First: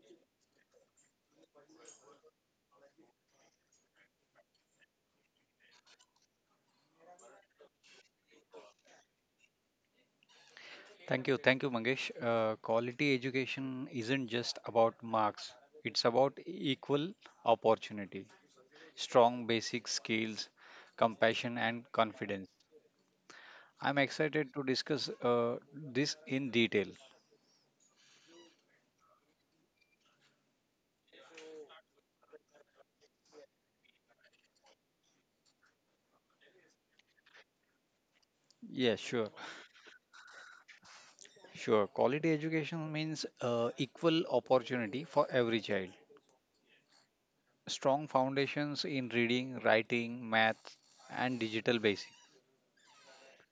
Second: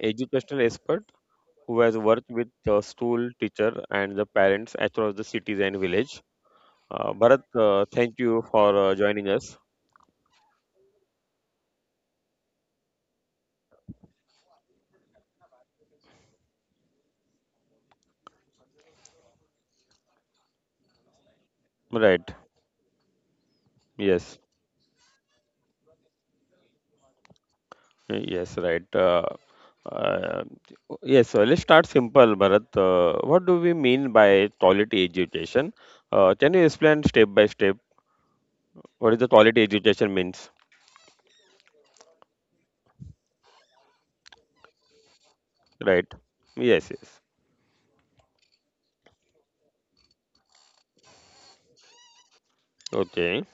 educational expert who has worked with the school teacher and the parents across the cities and village. Bharat, thank you for joining us. Thank you, Mangesh. Quality education isn't just about marks, it's about equal opportunity, strong basic skills, compassion, and Right. confidence. I'm Yes. excited to discuss this in detail. Yes. Right. Uh, yes. So let's start simple, Bharat. What do we mean by quality education? Can you explain step by step Yeah, what is sure, the quality education means? sure. Quality education means equal opportunity for every child, Right. Yes. Yes. strong foundations in reading, writing, math, and digital basics. Okay.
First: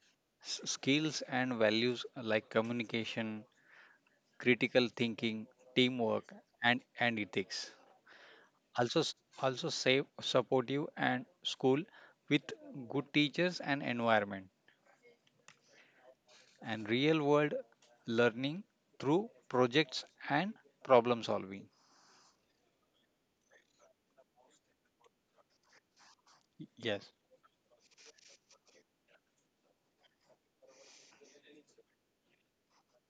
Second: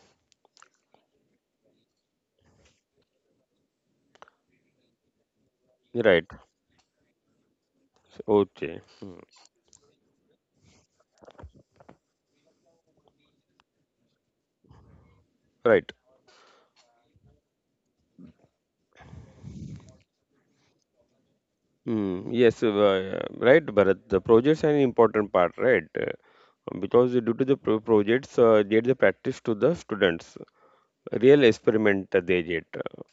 Skills and values like communication, critical thinking, Right. teamwork, and ethics. Okay. Also, Hmm. also safe, supportive, and school with good teachers and environment, Right. and real world learning through projects and problem solving. Mm. Yes, right, Bharat. The projects are an important part, right? Yes, because due to the projects, get the practice to the students. Real experiment they get,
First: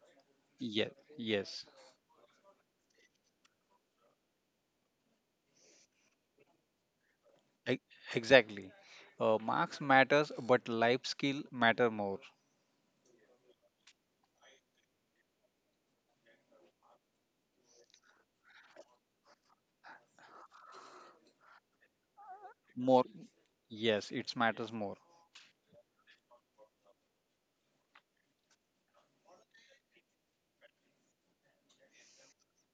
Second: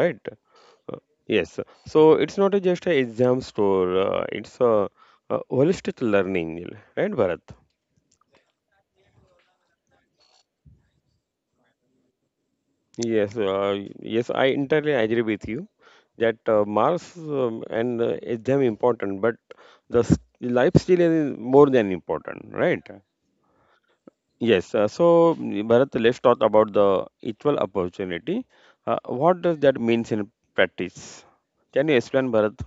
right? yes, Uh, yes. yes. So it's not a just a exam store. It's a holistic learning, right, Bharat? E- exactly. Marks matters, but life skill matter more. Yes, yes, I entirely agree with you that Mars and is damn important, but the life still is more than important, right? More, yes, it matters Yes, more. so Bharat, let's talk about the equal opportunity. What does that means in practice? Can you explain, Bharat?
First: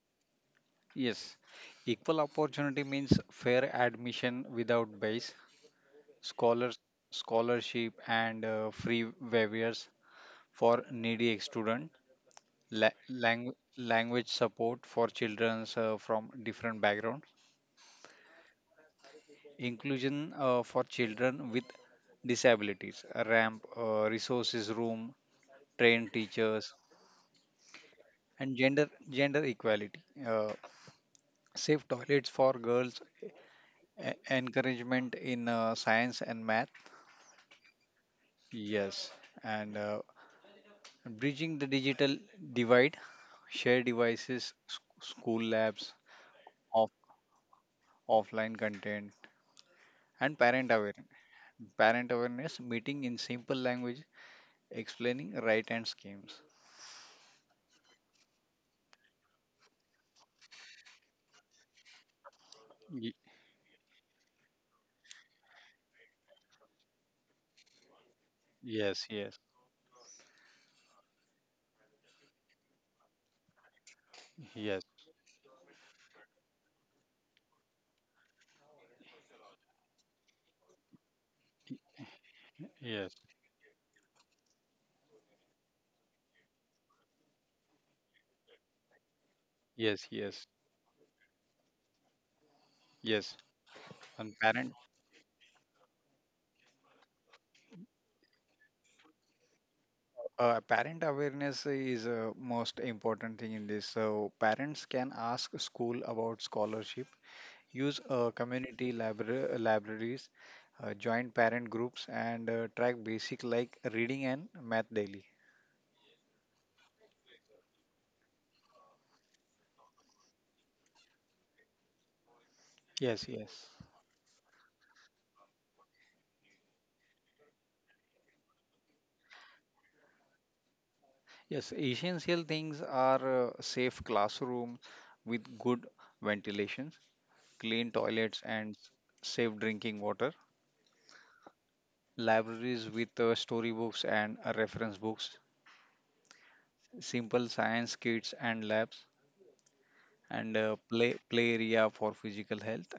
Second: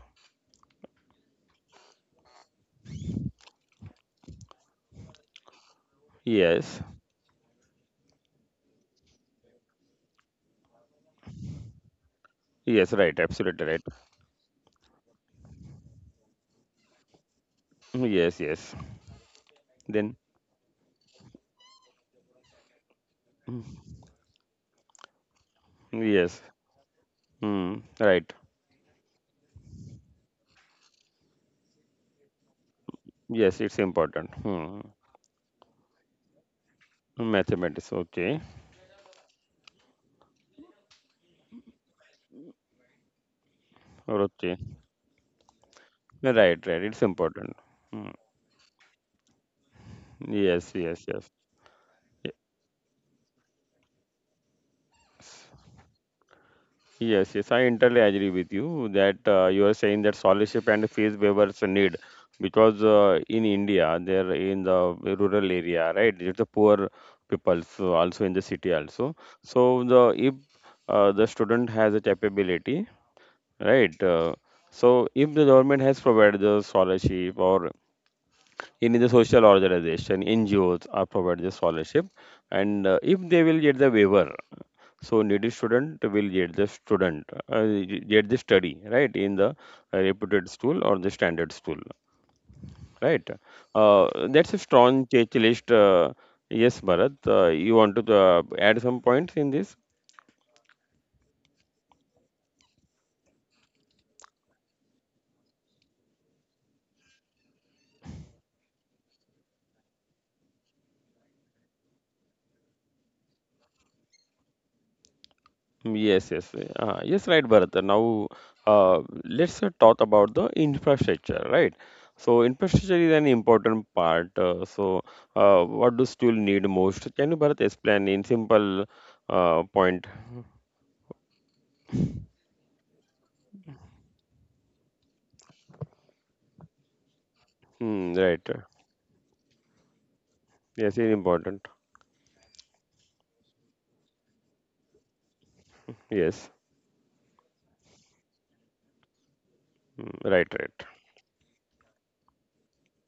Yes, equal opportunity means fair admission without bias, scholars Yes, scholarship and free waivers for needy student, yes, right, absolutely right. language support for children from different backgrounds, Mm, yes, yes. Then, inclusion for children with disabilities, a ramp, mm, resources room, trained yes, teachers, mm, right. and gender equality, safe toilets for girls, Yes, it's important. Hmm. encouragement in science and math. Mathematics, okay, Yes, and bridging the digital divide, share devices, okay. School labs, No, right, right. off, It's important. Mm. offline content, and Yes, parent yes, awareness. yes. Parent Ye- awareness meeting in simple language, explaining right hand schemes. yes, yes. I entirely agree with you that you are saying that scholarship and fees waivers are need because Y- in India, they're in the rural area, right? It's the poor people, so also in the city yes, also. yes, So the if the student has a capability, right? Yes, So if the government has provided the scholarship or in the social organization NGOs are provided the scholarship and yes, if they will get the waiver so needy student will get the student uh, get the study right in the yes, yes, reputed school or the standard school right yes. uh, And that's a parent strong checklist yes Bharat you want to add some points in this. uh, parent awareness is a most important thing in this. So parents can ask school about scholarship, use community libraries, join parent groups, and track basic like reading and math daily. Mm, yes, yes, yes, right, Bharat. Now, let's talk about the infrastructure, right? So, infrastructure is an Yes, yes. important part. So, what do still need most? Can you, Bharat, explain in simple point? Yes, essential things are safe classroom with good ventilation, clean Hmm, right. toilets and safe drinking water, Yes, it's important. libraries with storybooks and reference books, Yes. simple science kits and labs, Hmm, right, and right. play area for physical health,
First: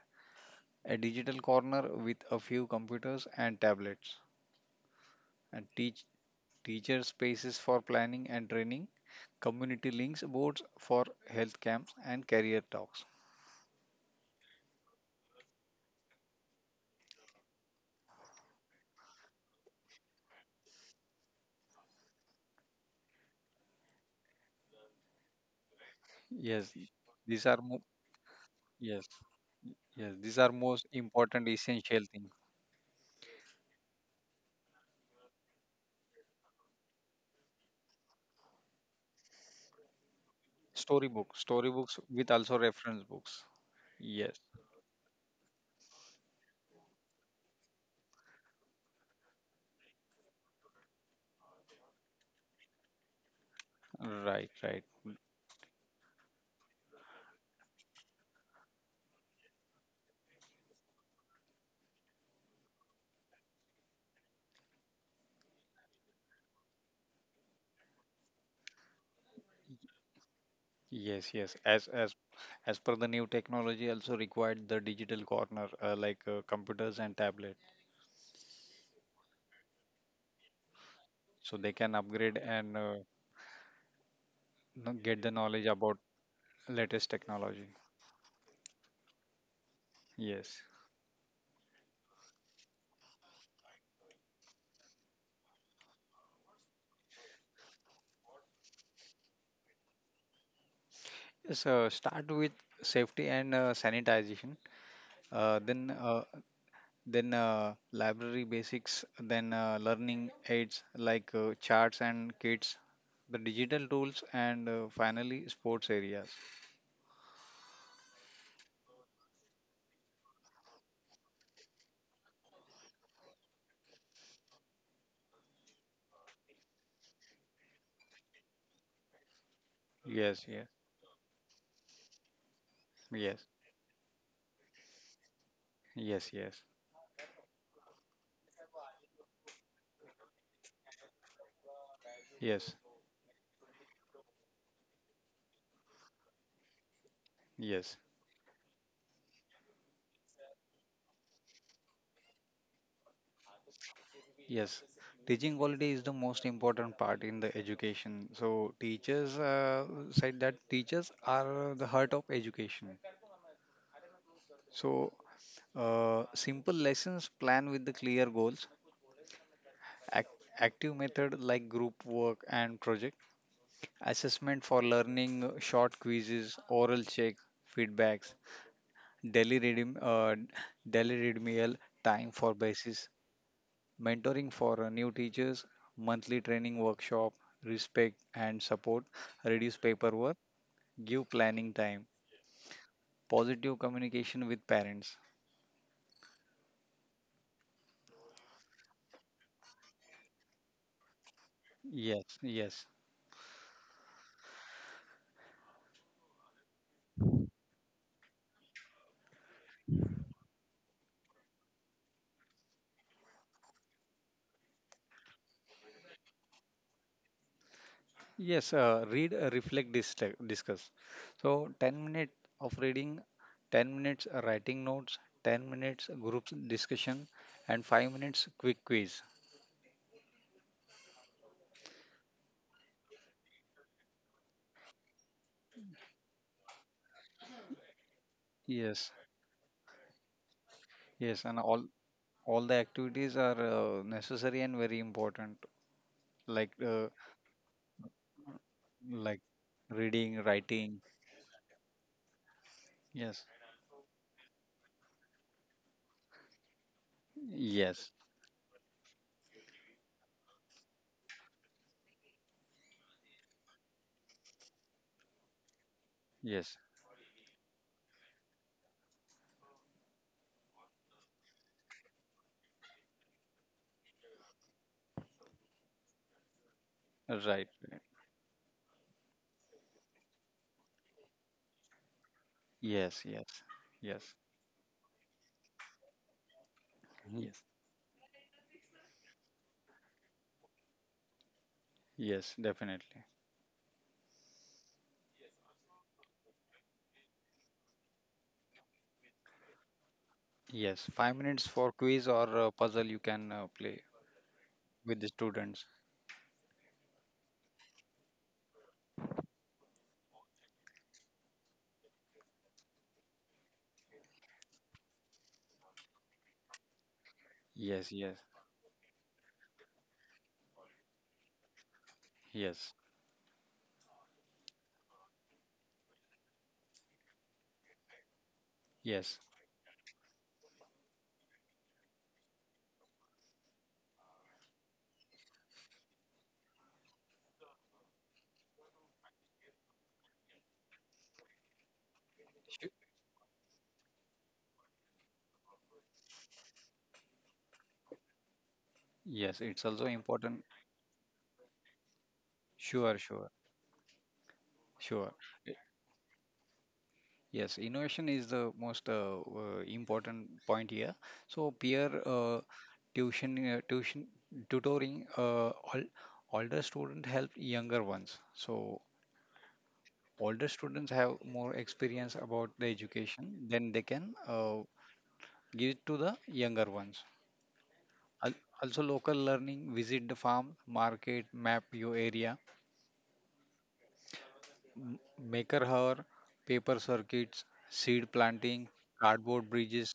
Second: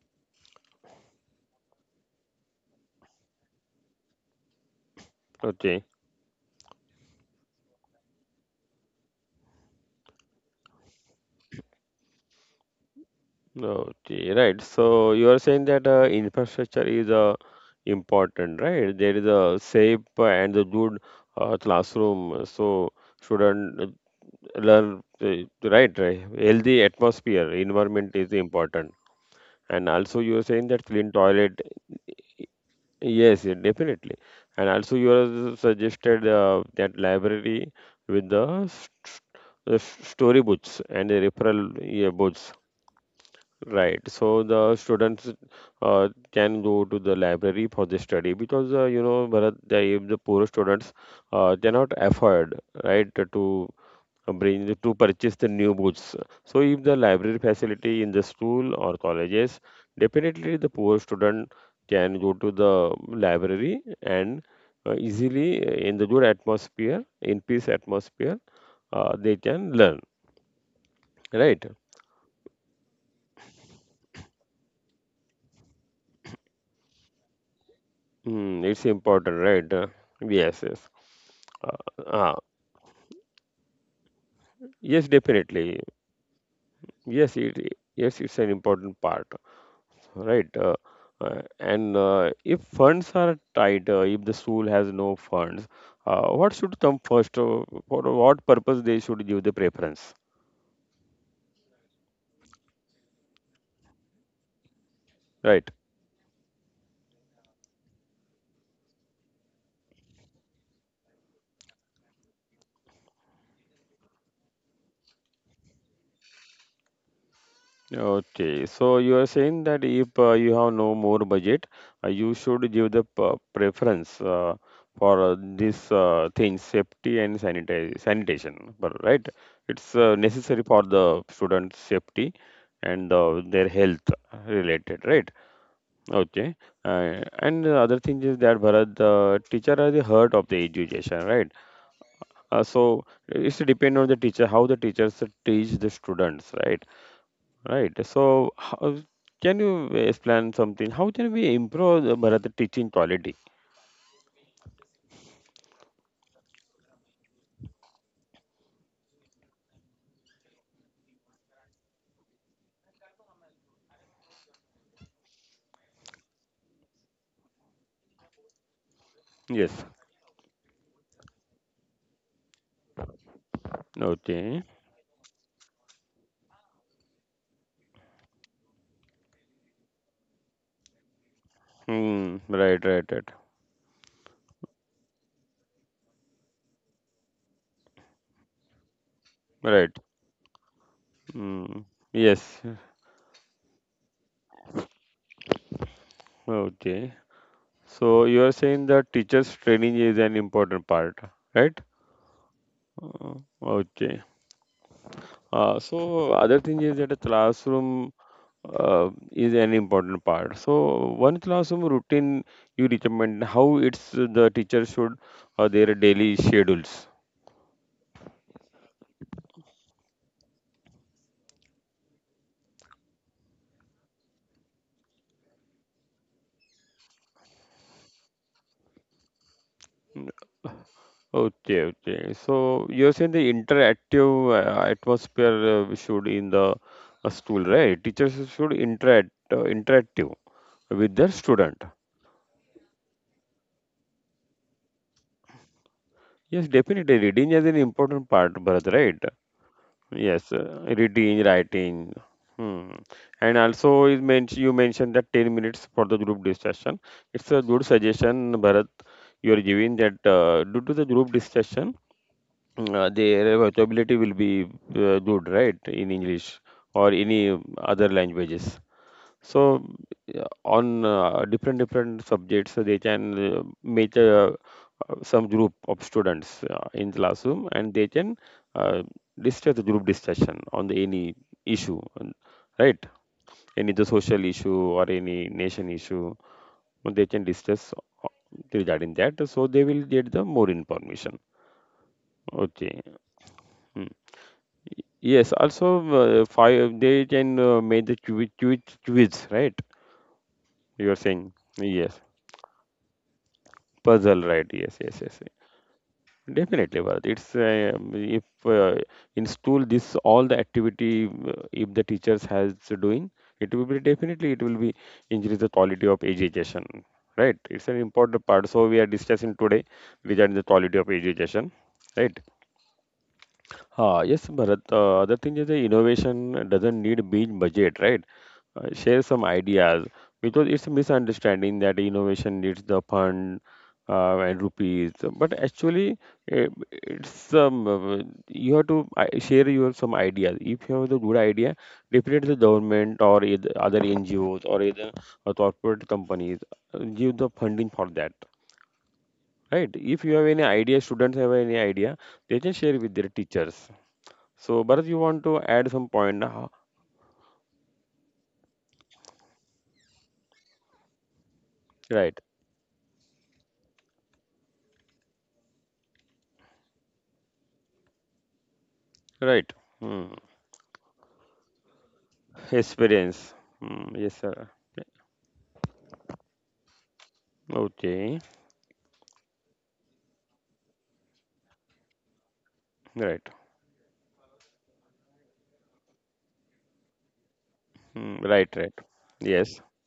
a digital corner with a few computers and tablets, and Okay. Teacher spaces for planning and training, community links boards for health camps and career talks. Okay, right. So you are saying that infrastructure is important, right? There is a safe and the good classroom, so student learn right, right. Yes, Healthy these atmosphere, are mo- environment is important, yes, and yes, also these you are are saying most that clean important toilet. essential thing. Yes, yeah, definitely. And also you are suggested that library with the story books and the Storybook, referral, storybooks yeah, with books. also reference books. Right. Yes, So the students can go to the library for the study because you know, Bharat, the, if the poor students they not afford right to right, right. To purchase the new books. So if the library facility in the school or colleges, definitely the poor student can go to the library and easily in the good atmosphere, in peace atmosphere, they can learn. Yes, yes. Right. As per the new technology, also required the digital corner like computers and tablet, Mm, it's important, right? Yes, yes. so they can Uh, upgrade uh, and yes, get the knowledge definitely. about latest Yes, technology. it yes, it's an important part, right? Yes. And if funds are tight, if the school has no funds, what should come first? For what purpose they should give the preference, So start with safety and sanitization. Uh, right? then uh, then library basics, then learning aids like charts and kits, the digital tools, and finally sports areas. Okay, so you are saying that if you have no more budget, you should give the preference for this thing, safety and sanitation, but right? It's Yes, necessary yes, for the student's safety and yes, their health related, right? yes, Okay, yes, and the other thing is that Bharat, the teacher are the heart of the education, right? Yes, So it's depend on the teacher, how the teachers teach the students, right? yes, Right. So, how, can you explain something? How can we improve the Bharat teaching quality? yes. Teaching quality is the most important part in the education. So teachers said that teachers are the heart of education. So simple lessons plan with the clear goals, Yes. act- active method like group work and projects, assessment Okay. for learning, short quizzes, oral check, feedbacks, daily reading, daily readmeal time Hmm. for Right. Right. basis, Right. mentoring for new teachers, monthly training workshop, respect and support, reduce Right. paperwork, give planning Hmm. time, Yes. positive communication with parents. Okay. So you are saying that teachers' training is an important part, right? Yes, yes. Uh, okay. So other thing is that a classroom is an important part. So one classroom routine you recommend how it's the teacher should or their daily schedules. Yes, read, reflect, discuss. So 10 minutes of reading, 10 minutes writing notes, 10 minutes group discussion, and 5 minutes quick quiz. Okay, okay. So you're saying the interactive atmosphere we should in the school, right? Teachers should Yes, interactive with their yes, and all student. all the activities are necessary and very important, like Yes, uh, definitely. Reading is an important part, Bharat, right? like reading, Yes, writing. reading, writing. Hmm. Yes, And also, is you mentioned that 10 minutes for the group discussion. It's a good yes, suggestion, Bharat, you're giving that due to the group discussion. Their vocabulary will be good, right, in English yes, or any other languages. So yeah, on different different subjects, they can make a, some group of students in right. classroom, and Right. they can uh, discuss the group discussion on the any issue, right? Yes, yes, Any the yes, social issue or any nation issue, they can yes, discuss uh, regarding that. So they will get the more information. yes, Okay. definitely. Hmm. Yes, also five they can make the quiz, right? Yes, You are five saying minutes for quiz yes, or puzzle you can play puzzle, right? Yes, with the yes, yes, students. yes. Definitely, Bharat. It's if in school this all the activity if the teachers has doing it will be definitely it will be increase the quality of education, right? It's an Yes, yes, important part. So we are discussing today regarding the quality of education, right? yes, Yes, Bharat. Other thing is the innovation doesn't need big budget, right? Share yes, some ideas because it's a misunderstanding that innovation needs the fund and rupees. But actually, eh, it's you have to share your some ideas. If you have the good idea, definitely the Su- government or either other NGOs or either corporate companies give the funding for that, yes. It's right? also If you have important. any idea, students have any idea, they can share Sure, with their sure, teachers. So, Bharat, sure. you want Y- to add some point now? Yes, innovation is the most important point here. So peer Right, tuition, tuition tutoring. All older students help younger ones. So right. Hmm. older students have more experience about the education, Experience. then they Hmm. can Yes, sir. Give it to the younger ones. Okay. Al- Also, local learning, visit the farm, market, map your area, Right. m- maker hour, paper circuits, seed Hmm. Right, planting, right. cardboard Yes. bridges,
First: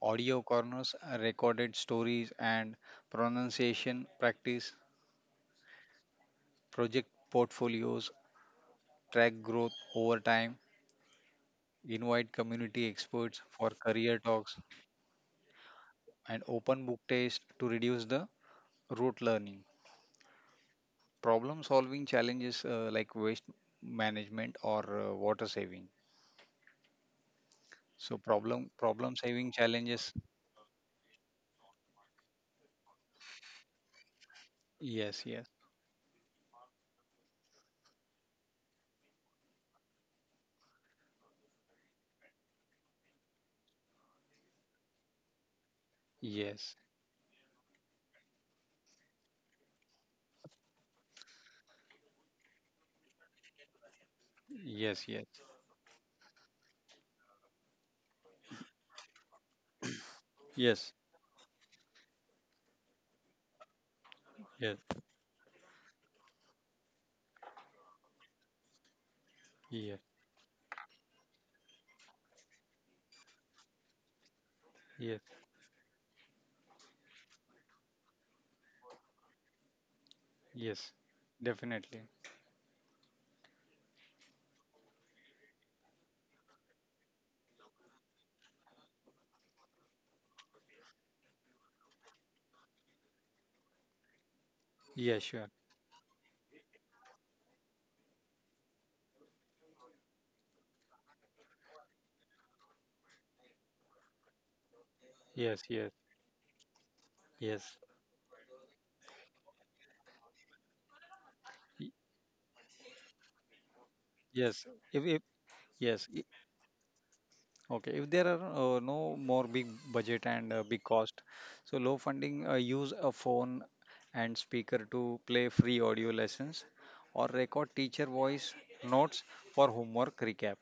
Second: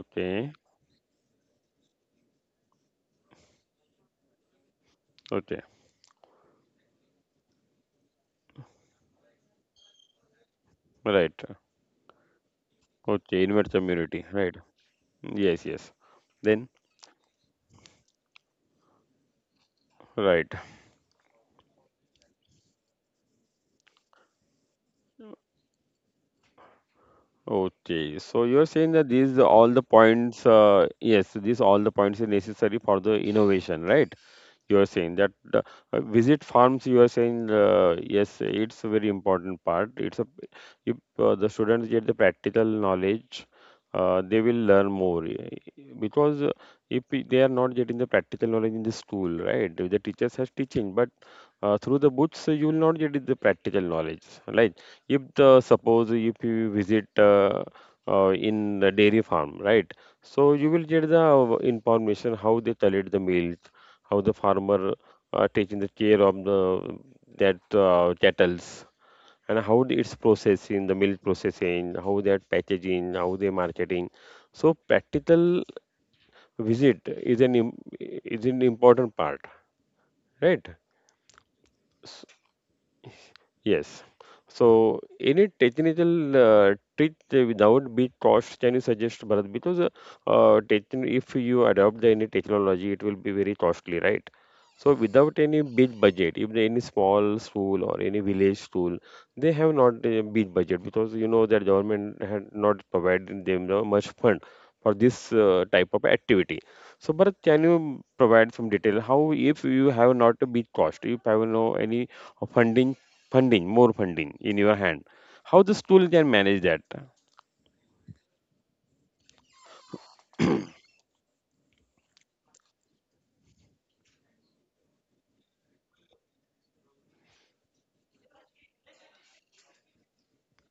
audio corners, recorded stories, and pronunciation practice, Okay. project portfolios, track growth over time, Right. invite community experts Okay. for Invert career community. Right. talks, Yes, yes. and Then, open book test to reduce the rote learning. right. Problem solving challenges like waste management or water saving. So Okay, so you're problem saying that problem these are saving all the challenges. points, yes, these all the points are necessary for the innovation, right? You are Yes, saying that yes, the, visit farms you are saying yes it's a very important part it's a if the students get the practical knowledge they will learn more because yes, if they are not getting the practical knowledge in the school right the teachers has teaching but through the books you will not get the practical knowledge like yes, if yes, the suppose if you visit in the dairy farm right so you will yes, get the information how they collect the milk how the yes, farmer taking the care of the that cattles and how it's yes, processing the milk processing how they are packaging how they marketing so yes, practical visit is an im- is an important part, right. yes, definitely. Yes. So, any technical trick without big cost can you suggest, Bharat? Because if you adopt the any technology, it will be very costly, right? So, Yes, without sure. any big budget, if any small school or any village school, they have not a big budget because you know that government had not provided them the much fund for this Yes, type yes, of activity. So, Bharat, can yes, you provide some detail? How if you have not a big cost, if I have no y- any funding funding, more funding in yes. your hand. If How the school yes, can manage that? okay. If there are no more big budget and big cost, so low funding, use a phone and speaker to play free audio lessons or record teacher voice notes for homework recap.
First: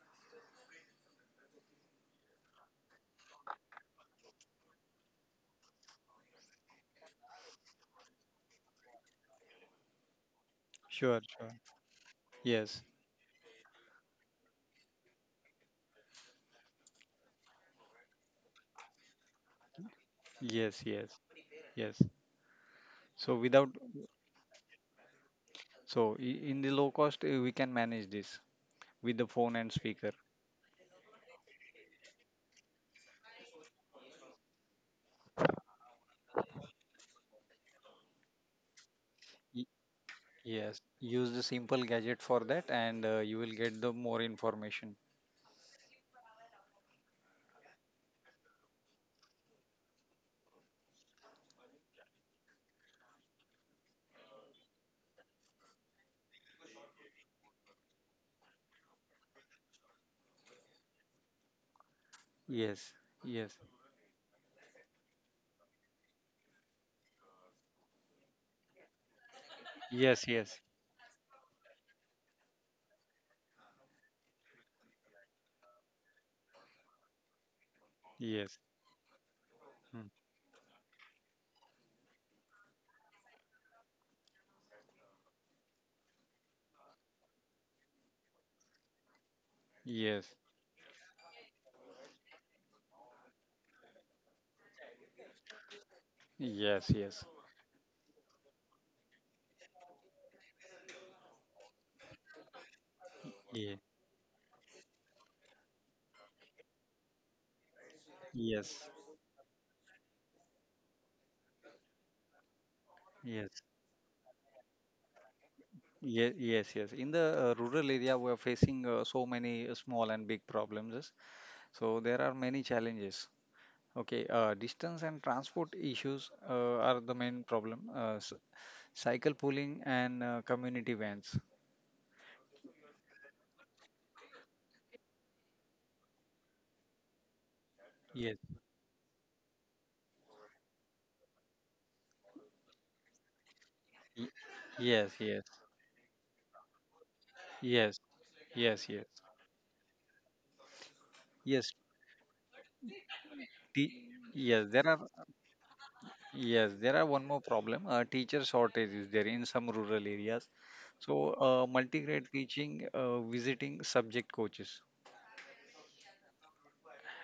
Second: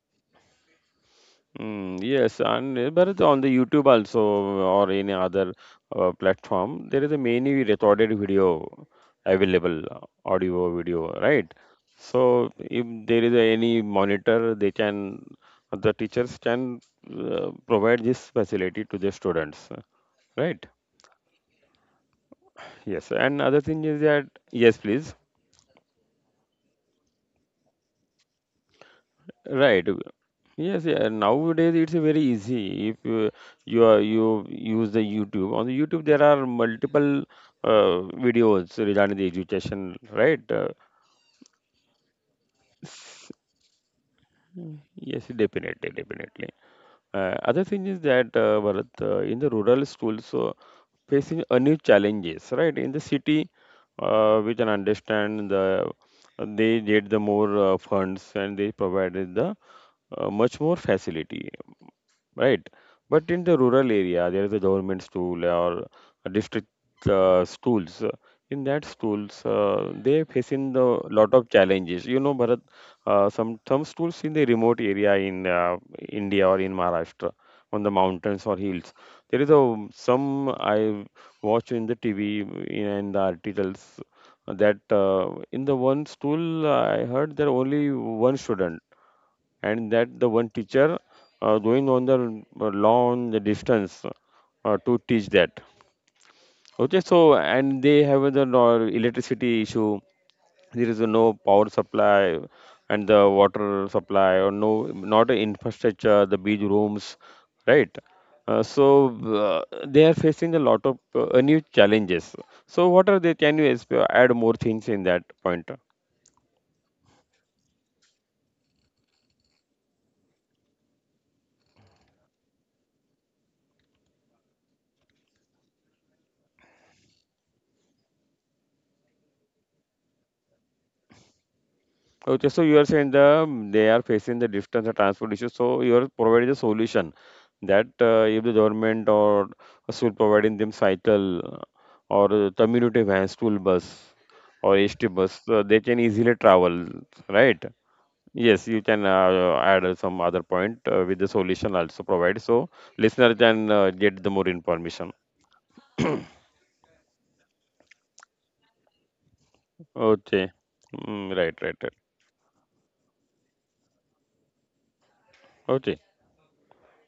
Mm, yes, and but it's on the YouTube also or any other platform, there is a many recorded video available, audio, Sure, video, sure. right? So Yes, if there is any monitor, the teachers can provide this facility to the students, right? yes, yes, yes. Yes, So and without other thing is that yes, please. so I- in the low cost we can manage this with the phone and Right. Speaker. Yes, yeah. Nowadays it's very easy. If you you use the YouTube, on the YouTube there are multiple videos regarding the Y- education, right? Yes, use the simple gadget for that, and you will get the more Mm, information. yes, definitely, definitely. Other thing is that Bharat, in the rural schools, so facing a new challenges, right? In the city, we can understand they get the more funds and they provided the much more facility. Right. Yes, But yes, in the rural area, there is a government school or a district schools. In that schools, yes, yes, they facing the lot of challenges. You know, Bharat, some schools in the remote area in India or in Maharashtra, on the yes, mountains or hills, there is a mm, some I watch in the TV and the articles that in the one school I heard there only one student and yes, that the one teacher going on the long distance to teach that. yes, Okay, yes, so and they have the electricity issue. There is no power supply and the yeah, water supply or no, not a infrastructure, the beach rooms, right. Uh, yes, so uh, they are facing a lot of new challenges. So what are they, yes. can you add more things in that point? Yes, yes, yes. In the rural area, we are facing so many small and big problems. So there are many challenges. Okay, distance and transport issues are the main problem. Cycle pooling and community vans. Okay, so you are saying the they are facing the distance and transport issue. So you are providing the solution that Yes. If the government or should providing them cycle or community van, school y- bus or Yes, HT yes. bus, they can easily travel, right? Yes. Yes, Yes, you yes. can add some other point with the Yes. solution also provide. So listener can Te- get the yes, more there are information. yes, there are one more problem. Teacher shortage is there in some rural areas. Okay, So, mm, right, right, right. multi-grade teaching, visiting subject coaches, Okay.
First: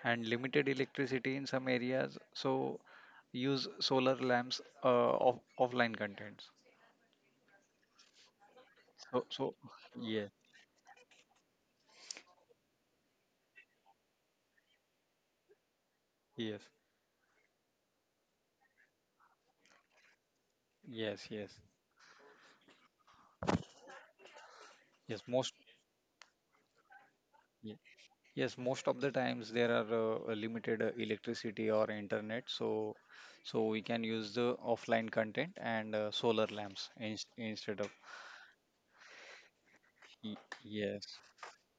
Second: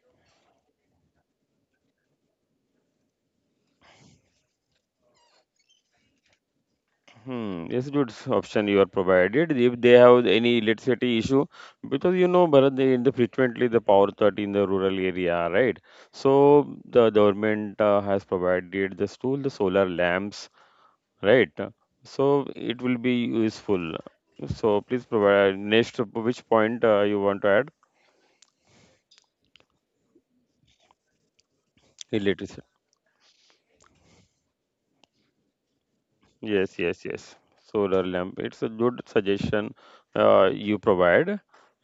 and limited electricity in some areas. So, use solar lamps, offline contents. Hmm, it's good option you are So, provided so if they have yes, any electricity issue, because you know Bharat, they, in the frequently the power cut in the rural area, right? yes, So the government has provided the tool, the solar lamps, yes, right, yes, so it will be useful. So please yes. Most. provide next which point you want to add. Yes, most of the times there are limited electricity or internet, Electricity, so we can use the offline content and solar yes, lamps yes, yes, instead of. solar lamp, it's a good suggestion y- you yes, provide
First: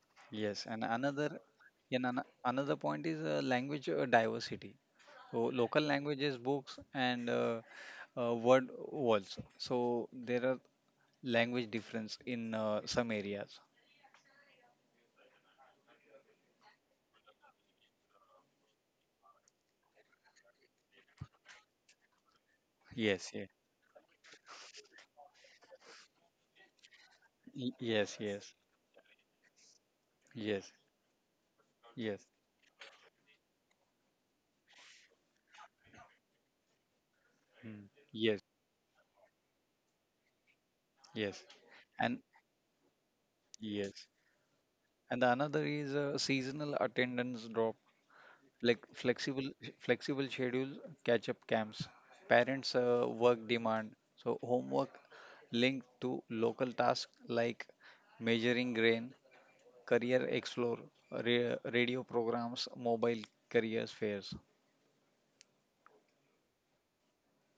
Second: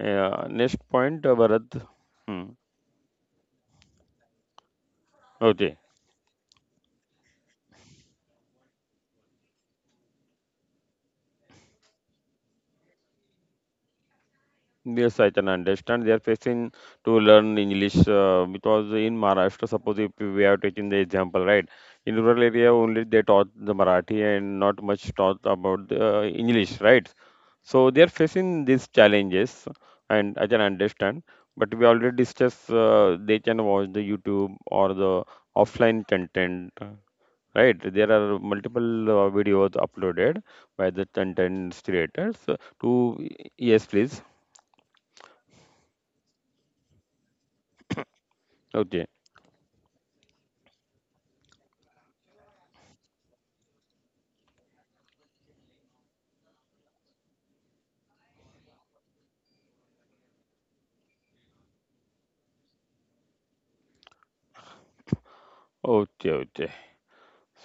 yes. next And point, another Bharat. and ano- Hmm. another point is language diversity. So Okay. local languages, books, and word walls. So there are language difference in some areas. Yes, I can understand. They are facing to learn English because in Maharashtra, suppose if we are taking the example, right? In rural area only they Yes, taught yes, the Marathi and not much taught about the English, right? So they are yes, yes, facing these challenges, and I can yes, understand. But we yes, already yes, discussed they can watch the YouTube or the offline content, right? mm, There are yes, multiple videos uploaded by the yes, content and creators. To yes, yes. please. And the another is seasonal attendance drop, like Okay. Flexible schedules, catch-up camps, parents' work demand. So homework linked to local tasks like measuring grain, career explore, radio programs, mobile careers fairs Okay, okay.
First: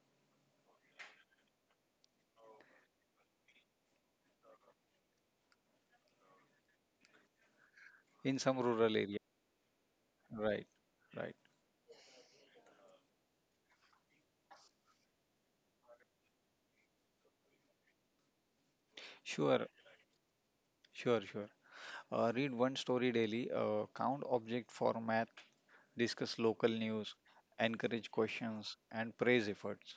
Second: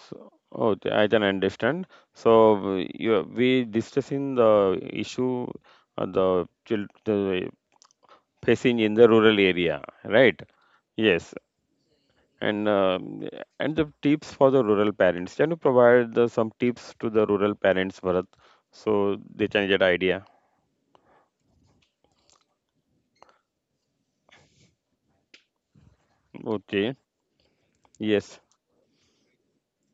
So, okay, I can understand. So, you, we discussing the issue the, the in some facing in rural the area. rural area, right? Right, right. Yes, and um, and the tips for the rural parents. Can you provide the, some tips to the rural parents, Bharat, so they Sure, can get idea? sure, sure. Read one story daily. Count object for math, discuss local Okay. news, encourage Yes. questions, and praise efforts.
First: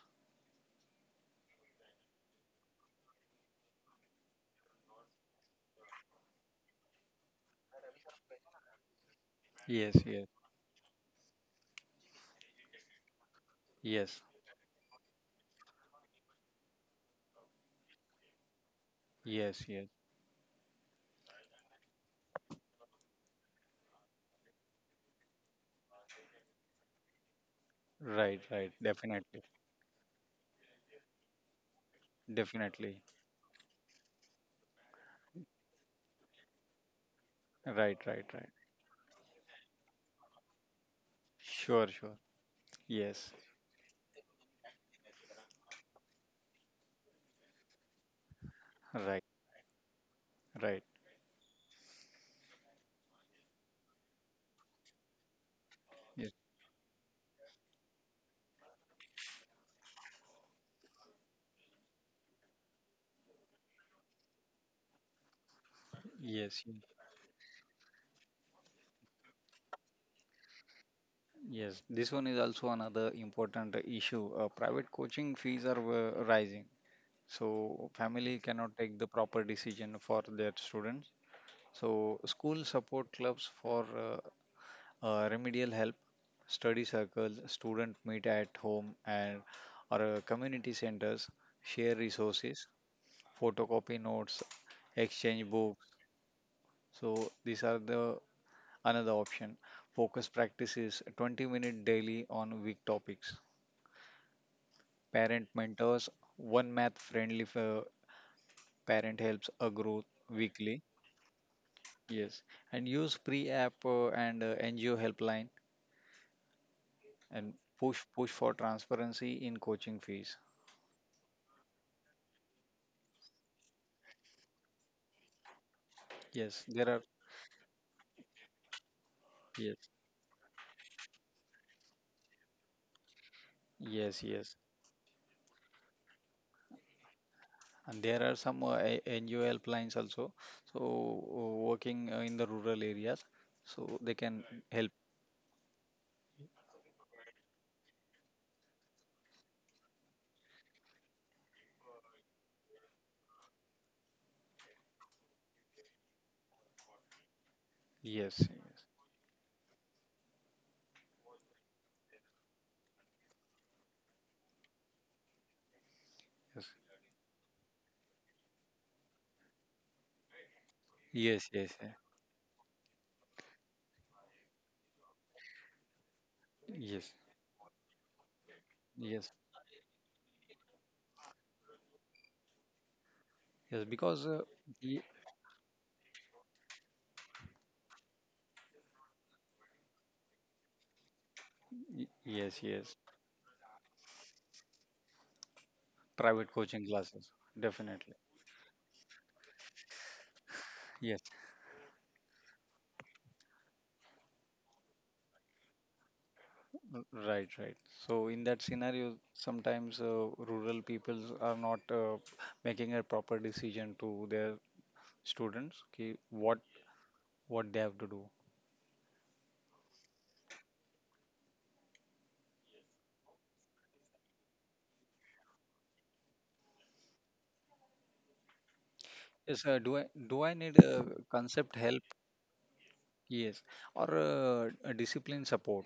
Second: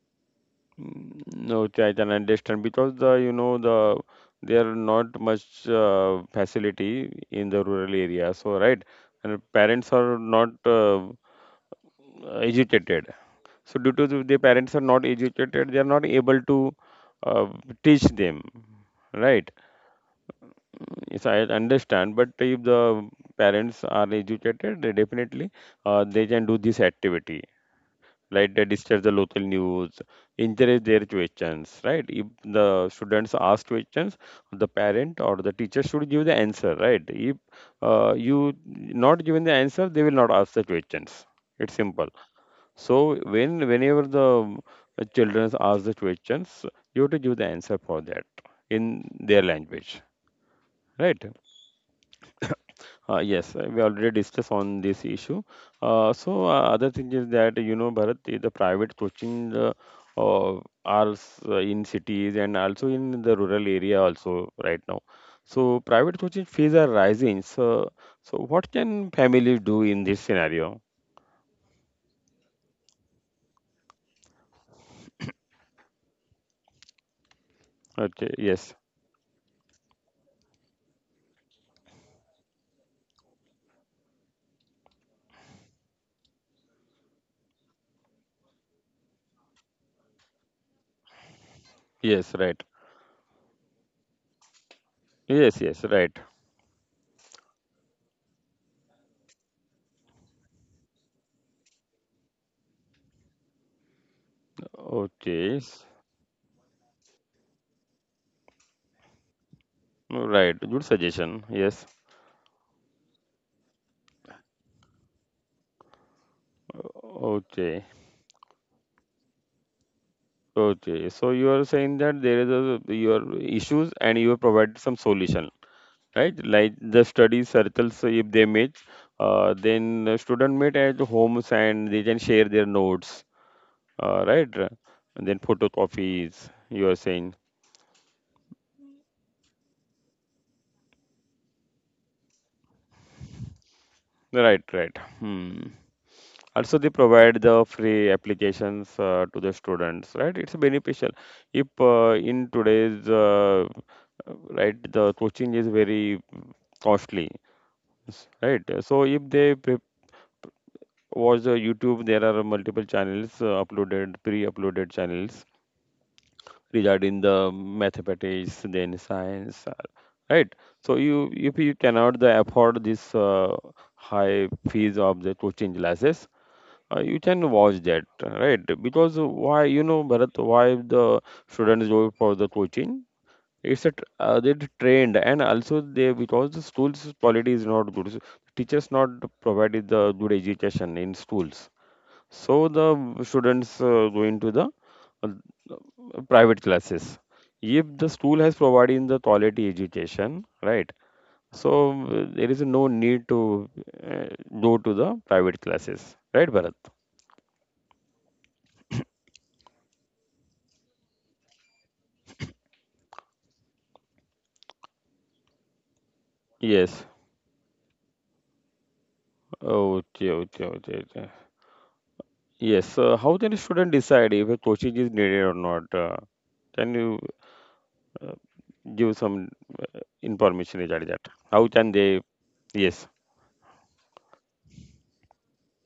Mm, no, I can understand because the you know the there are not much facility in the rural area, so right, and Yes, parents are yes, not educated. So due to yes, the parents are not educated, they are not able to uh, teach them, right? yes, yes. Yes, I understand, but if the parents are educated, they definitely they can do this activity Right, like they right. discuss the Definitely, local news, encourage their questions, right? If the definitely. students ask questions, the parent or the teacher should give the answer, right? If Right, right, right. you not given the answer, they will not ask the questions. It's Sure, simple. sure. So Yes, when whenever the children ask the questions, you have to give the answer for that in right, their language, right. right? Yes, we already discussed on this issue. Yes, Other thing is that you know Bharat, the private coaching uh, are in cities and also in the rural area also right now. So private coaching yes, yes. fees are rising. So so what can families do in this scenario? Yes. This one is also another important issue. Private coaching fees are rising. So family Okay. cannot Yes. take the proper decision for their students. So school support clubs for remedial help, study circles, student meet at home and or community centers, share Yes. resources, Right. photocopy notes, exchange Yes. books. Yes. Right. So these are the another option. Focus practices 20-minute daily on weak topics. Parent Okay. Mentors, one math friendly parent helps a group Right. weekly. Good suggestion. Yes. Yes, and use pre-app and NGO helpline and Okay. push for transparency in coaching fees. Okay, so you are saying that there is a your issues and you have provided some solution, right? Yes, Like there are the study circles, so if they meet, yes. then the student meet at homes and they can share their notes, Yes, right? yes. And then photocopies, you are saying, And there are some A- NUL also. So working in the rural areas, so they can right, help. right. Hmm. Also, they provide the free applications to the students, right? It's beneficial. If in today's right, the coaching is very costly. Yes, Yes, right. yes, So if they watch the YouTube, there are multiple channels uploaded, pre-uploaded channels yes, regarding the mathematics, then science, right? So you yes, if yes, you yeah, cannot the afford this high fees of the coaching classes, yes, you can watch that, right? Because yes, why you know Bharat, why the students go for the coaching? yes. It's a Because they're y- trained and also they because the schools quality is not good, so teachers not provided the good education in schools, yes, so the yes. students go into the uh, Private private coaching classes, classes, if the definitely. school has provided the quality education, right? Yes, So there is no need to uh, go to the private classes, right Bharat? R- Right, right. So in that scenario, sometimes rural peoples are not making a proper decision to their students. Okay, what Yes, what they have to do. okay, okay, okay, okay. Yes, how can a student decide if a coaching is needed or not? Can you uh, give some Yes, do I need information regarding that. How concept can help? they? Yes. Yes, or a discipline support.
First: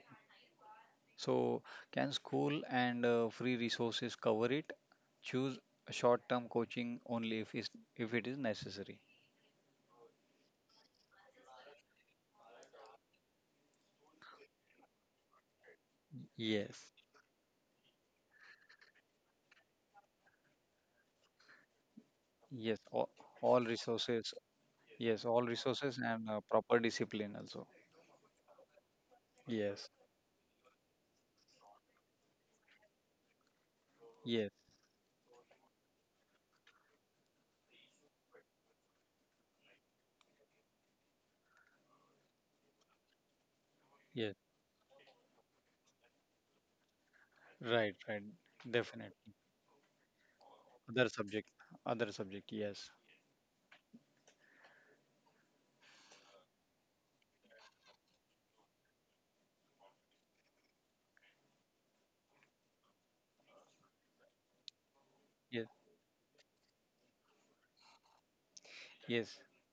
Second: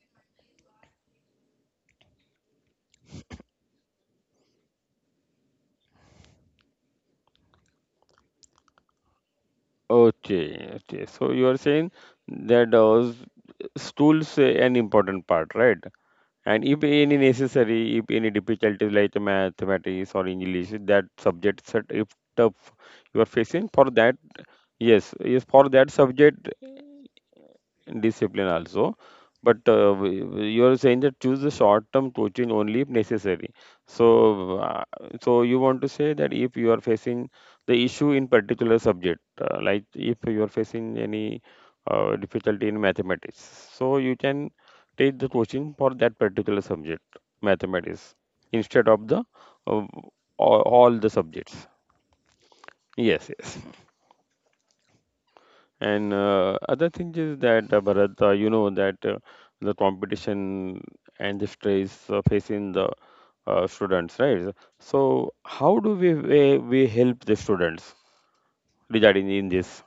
So can school and free resources cover it? Choose short-term coaching only if it is necessary. Okay. Okay. So you are saying that stools an important part, right? And if Yes, any necessary, if any difficulties like mathematics or English, that subject set if tough yes, you are all facing for that, resources. yes, Yes, all yes for that resources and subject. proper discipline also. Discipline also. But Yes, you are saying that choose the short-term coaching only if necessary. yes, So, so you want to say that if you are facing the issue in particular subject, like if you are facing any difficulty in mathematics, so you yes. can take the coaching for that particular subject, Right, mathematics, right. instead of the Definitely. uh, all the Other subject. subjects. Other subject. Yes, Yes, yes. And other thing is that Bharat, you know that the competition and the stress facing the students, right? So how yes, do we help the students regarding in yes. this,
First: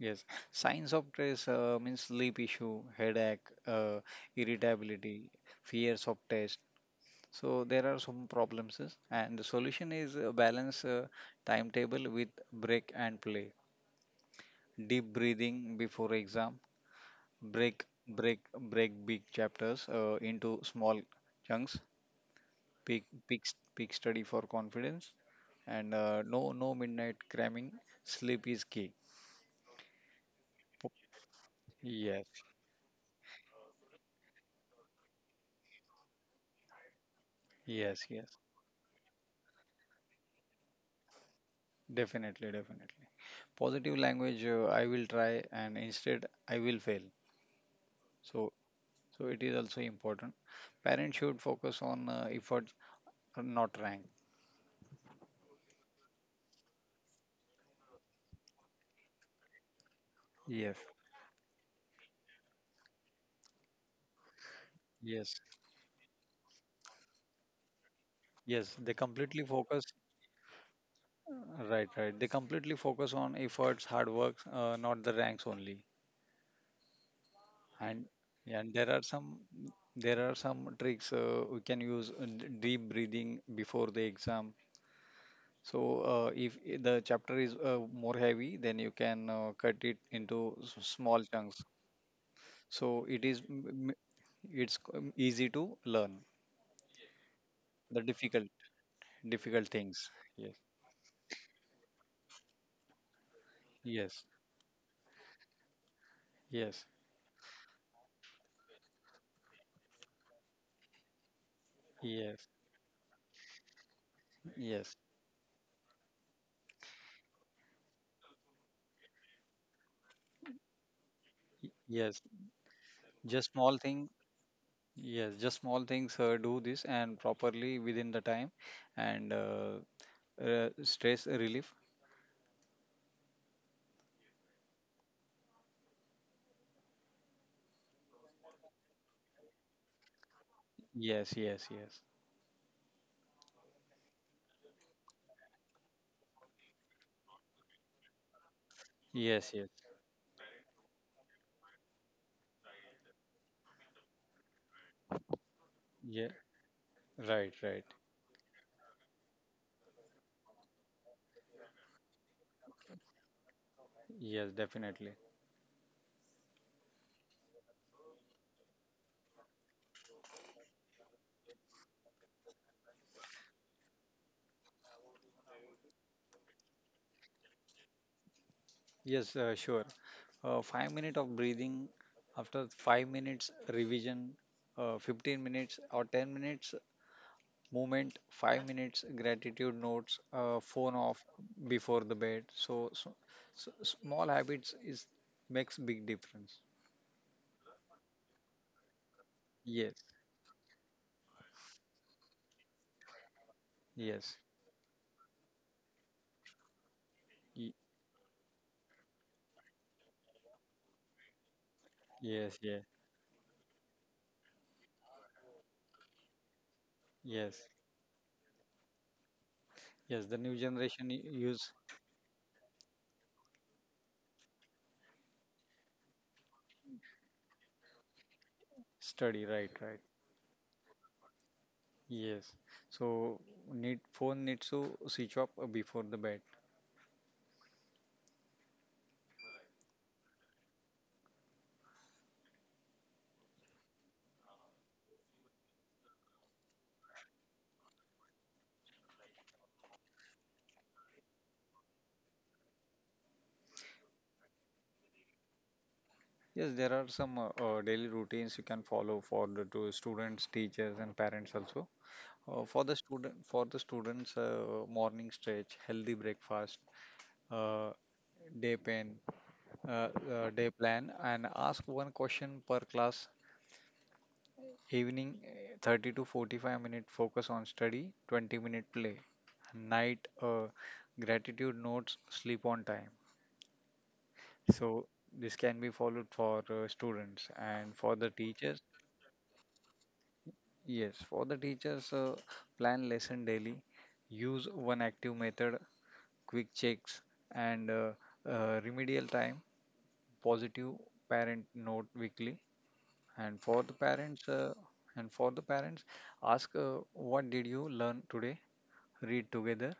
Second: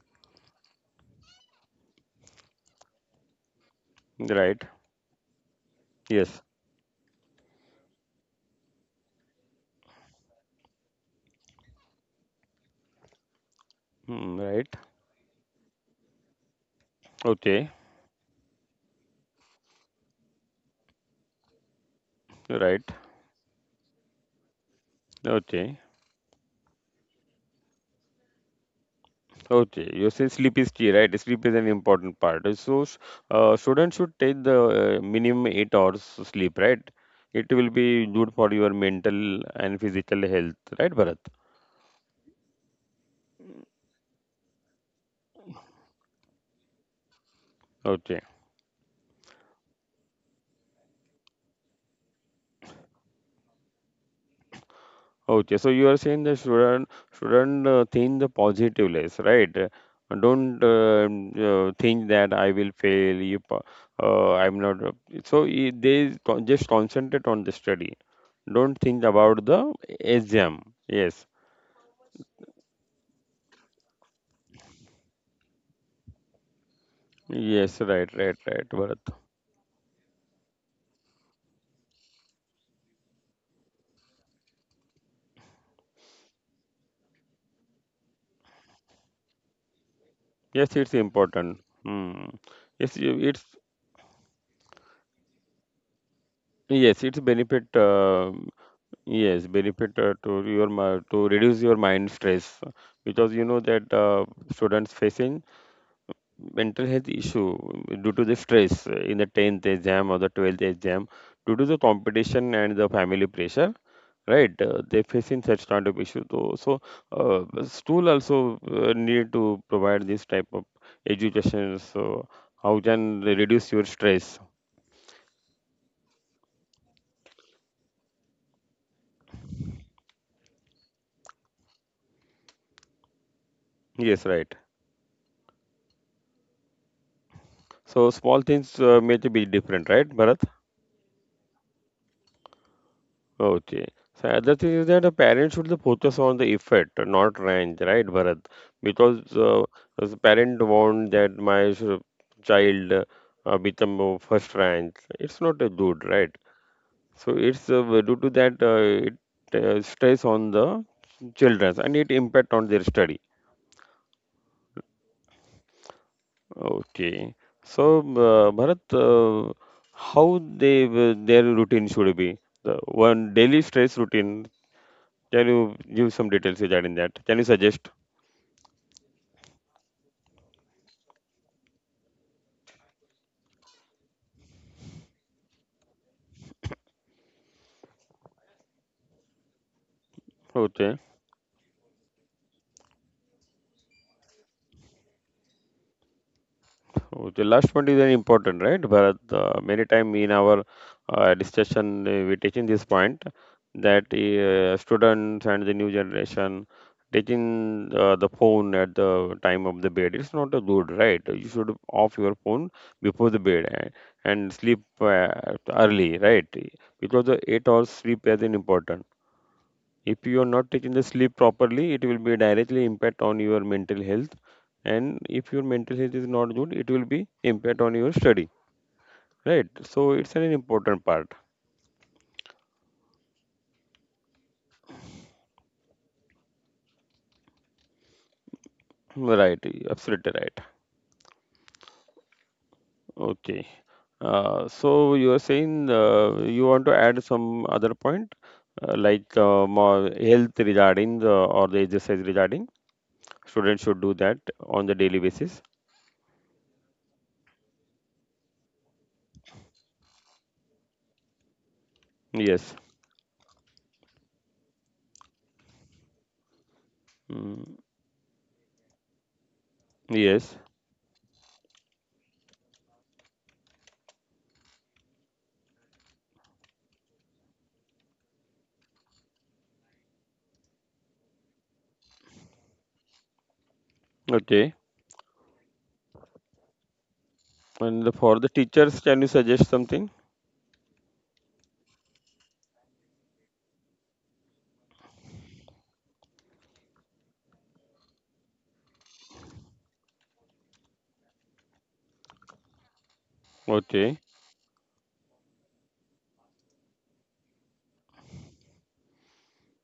Yes, signs of stress means sleep issue, headache, uh, right? irritability, fears of Yes, test. So there are some problems, and the solution is balance timetable with break and play. hmm, right. Deep breathing before exam. Okay, Break big chapters into small chunks. right. Peak, peak, peak study for confidence, Okay. and no, no midnight cramming. Sleep is key. Okay, you say sleep is key, right? Sleep is an Yes, important part. Students should take the minimum 8 hours sleep, right? It will yes, be yes. good for your mental and physical health, right, Bharat? Definitely, definitely. Positive language, I will try, and instead, I will fail. Okay. So, it is also important. Parents should focus on effort, not rank. Okay. So you are saying that shouldn't think the positive less, right? Don't Yes, think that I will fail. You, I'm not. Yes, So they just concentrate on the study. yes. Don't They think about completely the focus. exam. Yes. Right, right. They completely focus on efforts, hard work, not the ranks only. Yes. Right. And Right. yeah, Right. and Bharat. There are some tricks we can use, deep breathing before the exam. So, if I- the chapter is more heavy, then you can cut it into Yes, it's small chunks. important. Hmm. Yes, So you- it is it's m- m- it's c- easy to learn yes, it's benefit. the difficult Yes, difficult benefit things. To Yes, your to reduce your mind stress because you know that yes, students facing yes, mental health issue due to the stress in the 10th exam or the 12th exam due to the yes, competition and the family pressure, right? Yes, They facing such kind of issue. So, so school also need to provide this type of y- education. yes. So, how can they Just small reduce your thing. stress? Yes, just small things. Do this and properly within the time, and stress relief. Yes, right. So, small things make a big difference, right, Bharat? Yes, yes, yes, Okay. So other thing is that the parents should the focus on the effect, not range, right, Bharat? Because yes, yes. As a parent want that my child become a first rank, it's not a good, Yeah, right? So right, it's right. Due to that it stress on the children and it impact on their study. Yes, definitely. Okay. So Bharat, how they will- their routine should be? The one daily stress routine. Can you give some details regarding that? Can you suggest? Yes, sure. 5 minutes of breathing, after 5 minutes revision, 15 minutes or 10 minutes movement, 5 minutes gratitude notes, phone Okay. off before the bed. So small habits is makes big difference. Okay. Last point is very important, right? Bharat, Yes, many time in our discussion, we taking this point that yes, students and the new generation y- taking the phone at the time of the bed. It's not a good, right? You should off your yes, yes, phone before the bed and sleep early, right? Because yes, the 8 hours sleep is an important. yes. The If new you are not generation taking the sleep use properly, it will be directly impact on your mental health, and if your mental health is not good, it will be impact on your study, study, right, right? right. So it's an important part, Yes. So need phone needs to switch off before the bed. right, absolutely right, okay. So you are saying you want to add some other point like more health regarding the, or the exercise regarding students should do that on the daily basis. Yes, there are some daily routines you can follow for the to students, teachers, and parents also. Yes, For the students, morning stretch, healthy breakfast, mm, uh, day plan, day yes, plan, and ask one question per class. Evening, 30 to 45 minute focus on study, 20-minute play. Night, gratitude notes, sleep on time. okay. So this can be followed for students and for And the- the for the teachers. teachers, can you suggest something? Yes, for the teachers, plan lesson daily, use one active method, quick checks, and remedial time, positive parent note weekly. And for the Okay. parents, uh, and for the parents, ask what did you learn today? Read together,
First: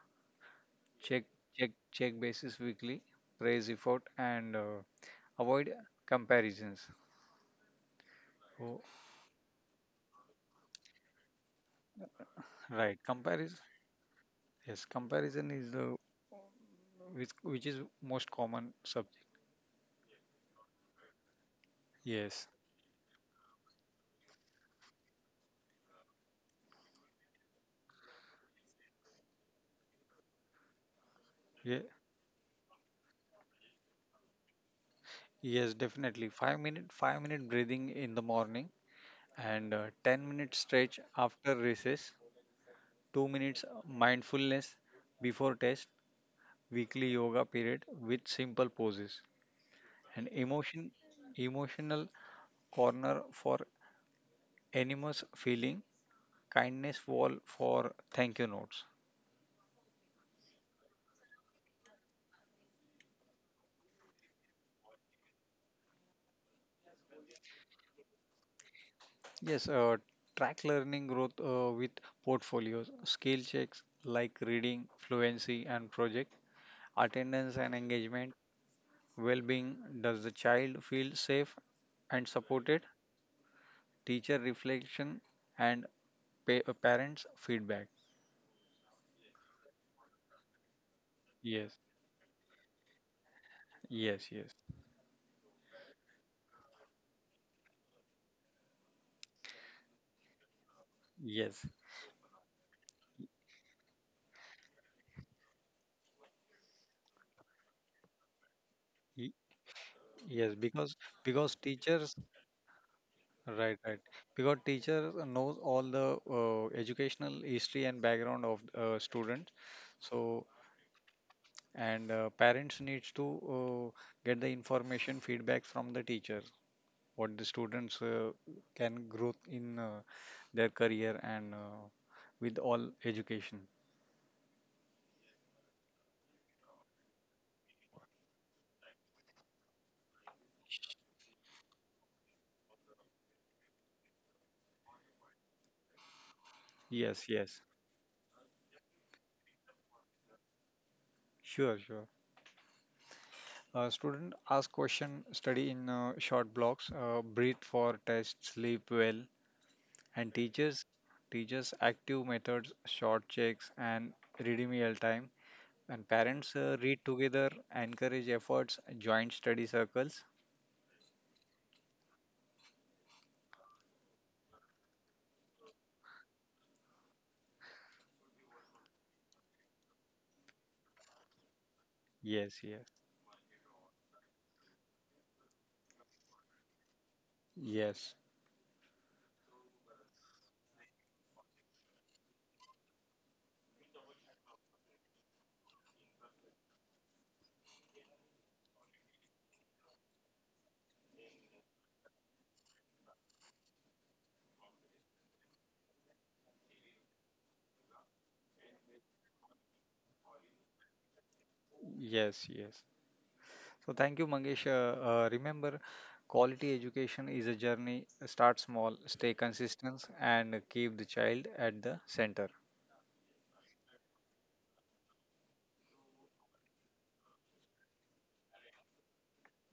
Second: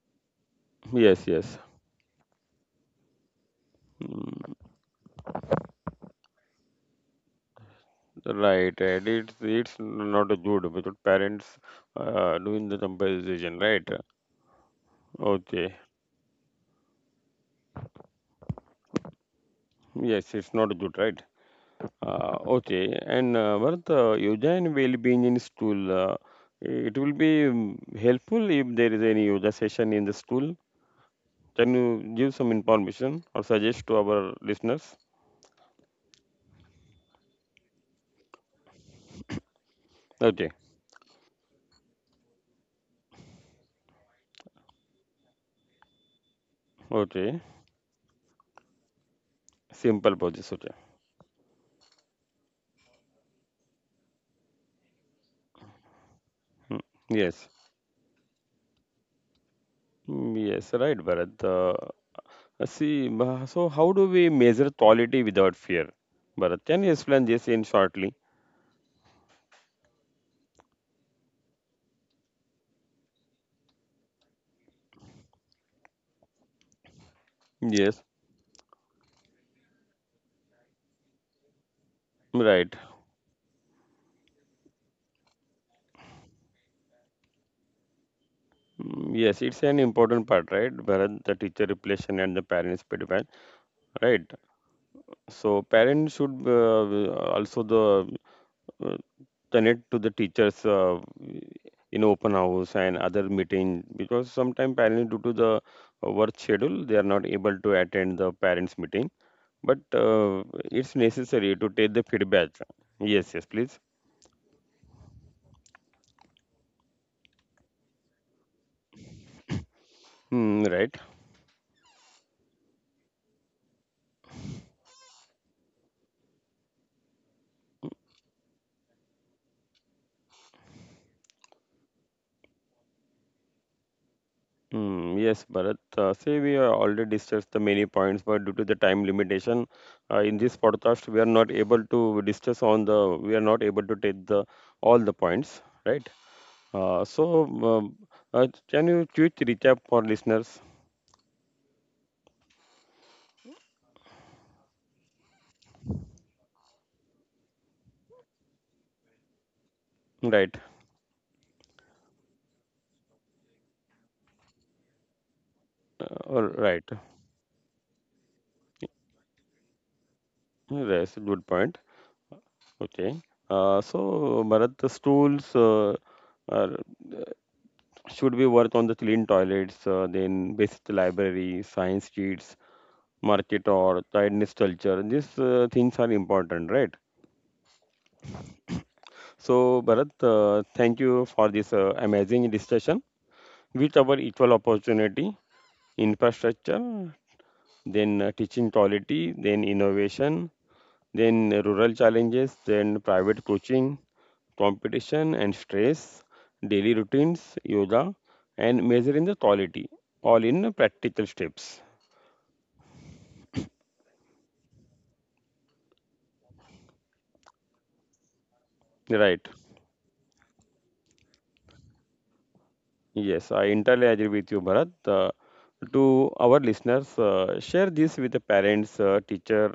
check, Yes, yes. Check basis weekly, praise effort, Mm, and avoid comparisons. right, Oh, right. It's not a good because parents doing the right, comparison. comparison, right? Yes, comparison is Okay. the which is most common sub. Yes, it's not good, right? Yes, Okay. And Bharat, yoga and well-being in school, it will be helpful if there is any yoga session in the school. Can ye- you give some information or suggest to our listeners? yes, definitely. 5 minute, 5 minute breathing in the morning, and ten Okay. minute stretch after recess. 2 minutes mindfulness before test. Weekly yoga Okay. period with simple poses. Simple An poses. Okay. emotion, emotional corner for anonymous feeling. Hmm. Kindness wall Yes. for thank you notes. Mm, yes, right, Bharat. See, so how do we measure quality without fear? Bharat, can you explain this in shortly? Yes, track learning growth with portfolios, skill checks like reading, fluency, and project attendance and Yes, engagement, well being, does the child feel safe and right. supported, teacher reflection, and parents' feedback. Mm, yes, it's an important part, right? Bharat, the teacher Yes, relation and the parents feedback, right? yes, yes, So parents should also the uh, connect to the teachers yes. in open house and other meeting, because sometimes parents due to the work schedule they are not able to attend the parents meeting. y- But Yes, it's necessary because to take the teachers feedback. Yes, yes, please. right, right, because teachers knows all the educational history and background of students, so, Hmm, right. and parents needs to uh, get the information feedback from the teacher, what the students can grow in their career and with all education. Hmm, yes, Bharat. Say we have already discussed the many points, but due to the time limitation, in this podcast we are not able to discuss on the. We are not able to take the all the points, right? Uh, Yes, so, yes, um, can you quick recap for listeners? sure, sure. Student ask question, study in short blocks, breathe for test, sleep well, and Right. teachers, active methods, short checks and ready meal time, and All parents, right. read together, encourage efforts, joint study circles, That's a good point. Okay. So, Bharat, the stools. Are should be worth on the clean toilets, then basic library, science yes, sheets, yes, market or tiredness culture. These things are important, right? yes, So, Bharat, thank you for this amazing discussion with our equal opportunity, infrastructure, then teaching quality, then innovation, then rural challenges, then private coaching, competition and stress, daily routines, yoga, and measuring the quality, all in practical steps. yes, yes. So thank you, Mangesh. Remember, quality education is a journey. Start small, stay Right. consistent, and keep the child at the center. Yes, I entirely agree with you, Bharat. To our listeners, share this with the parents, teacher,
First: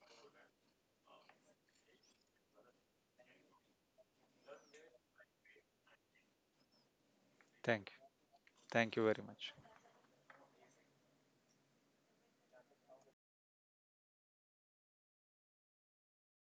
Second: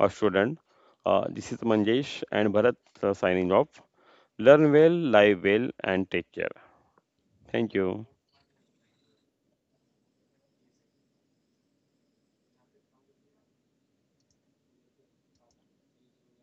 or student. This is Manjesh and Bharat signing off. Learn well, live well, and take care. Thank Thank you. you. Thank you very much.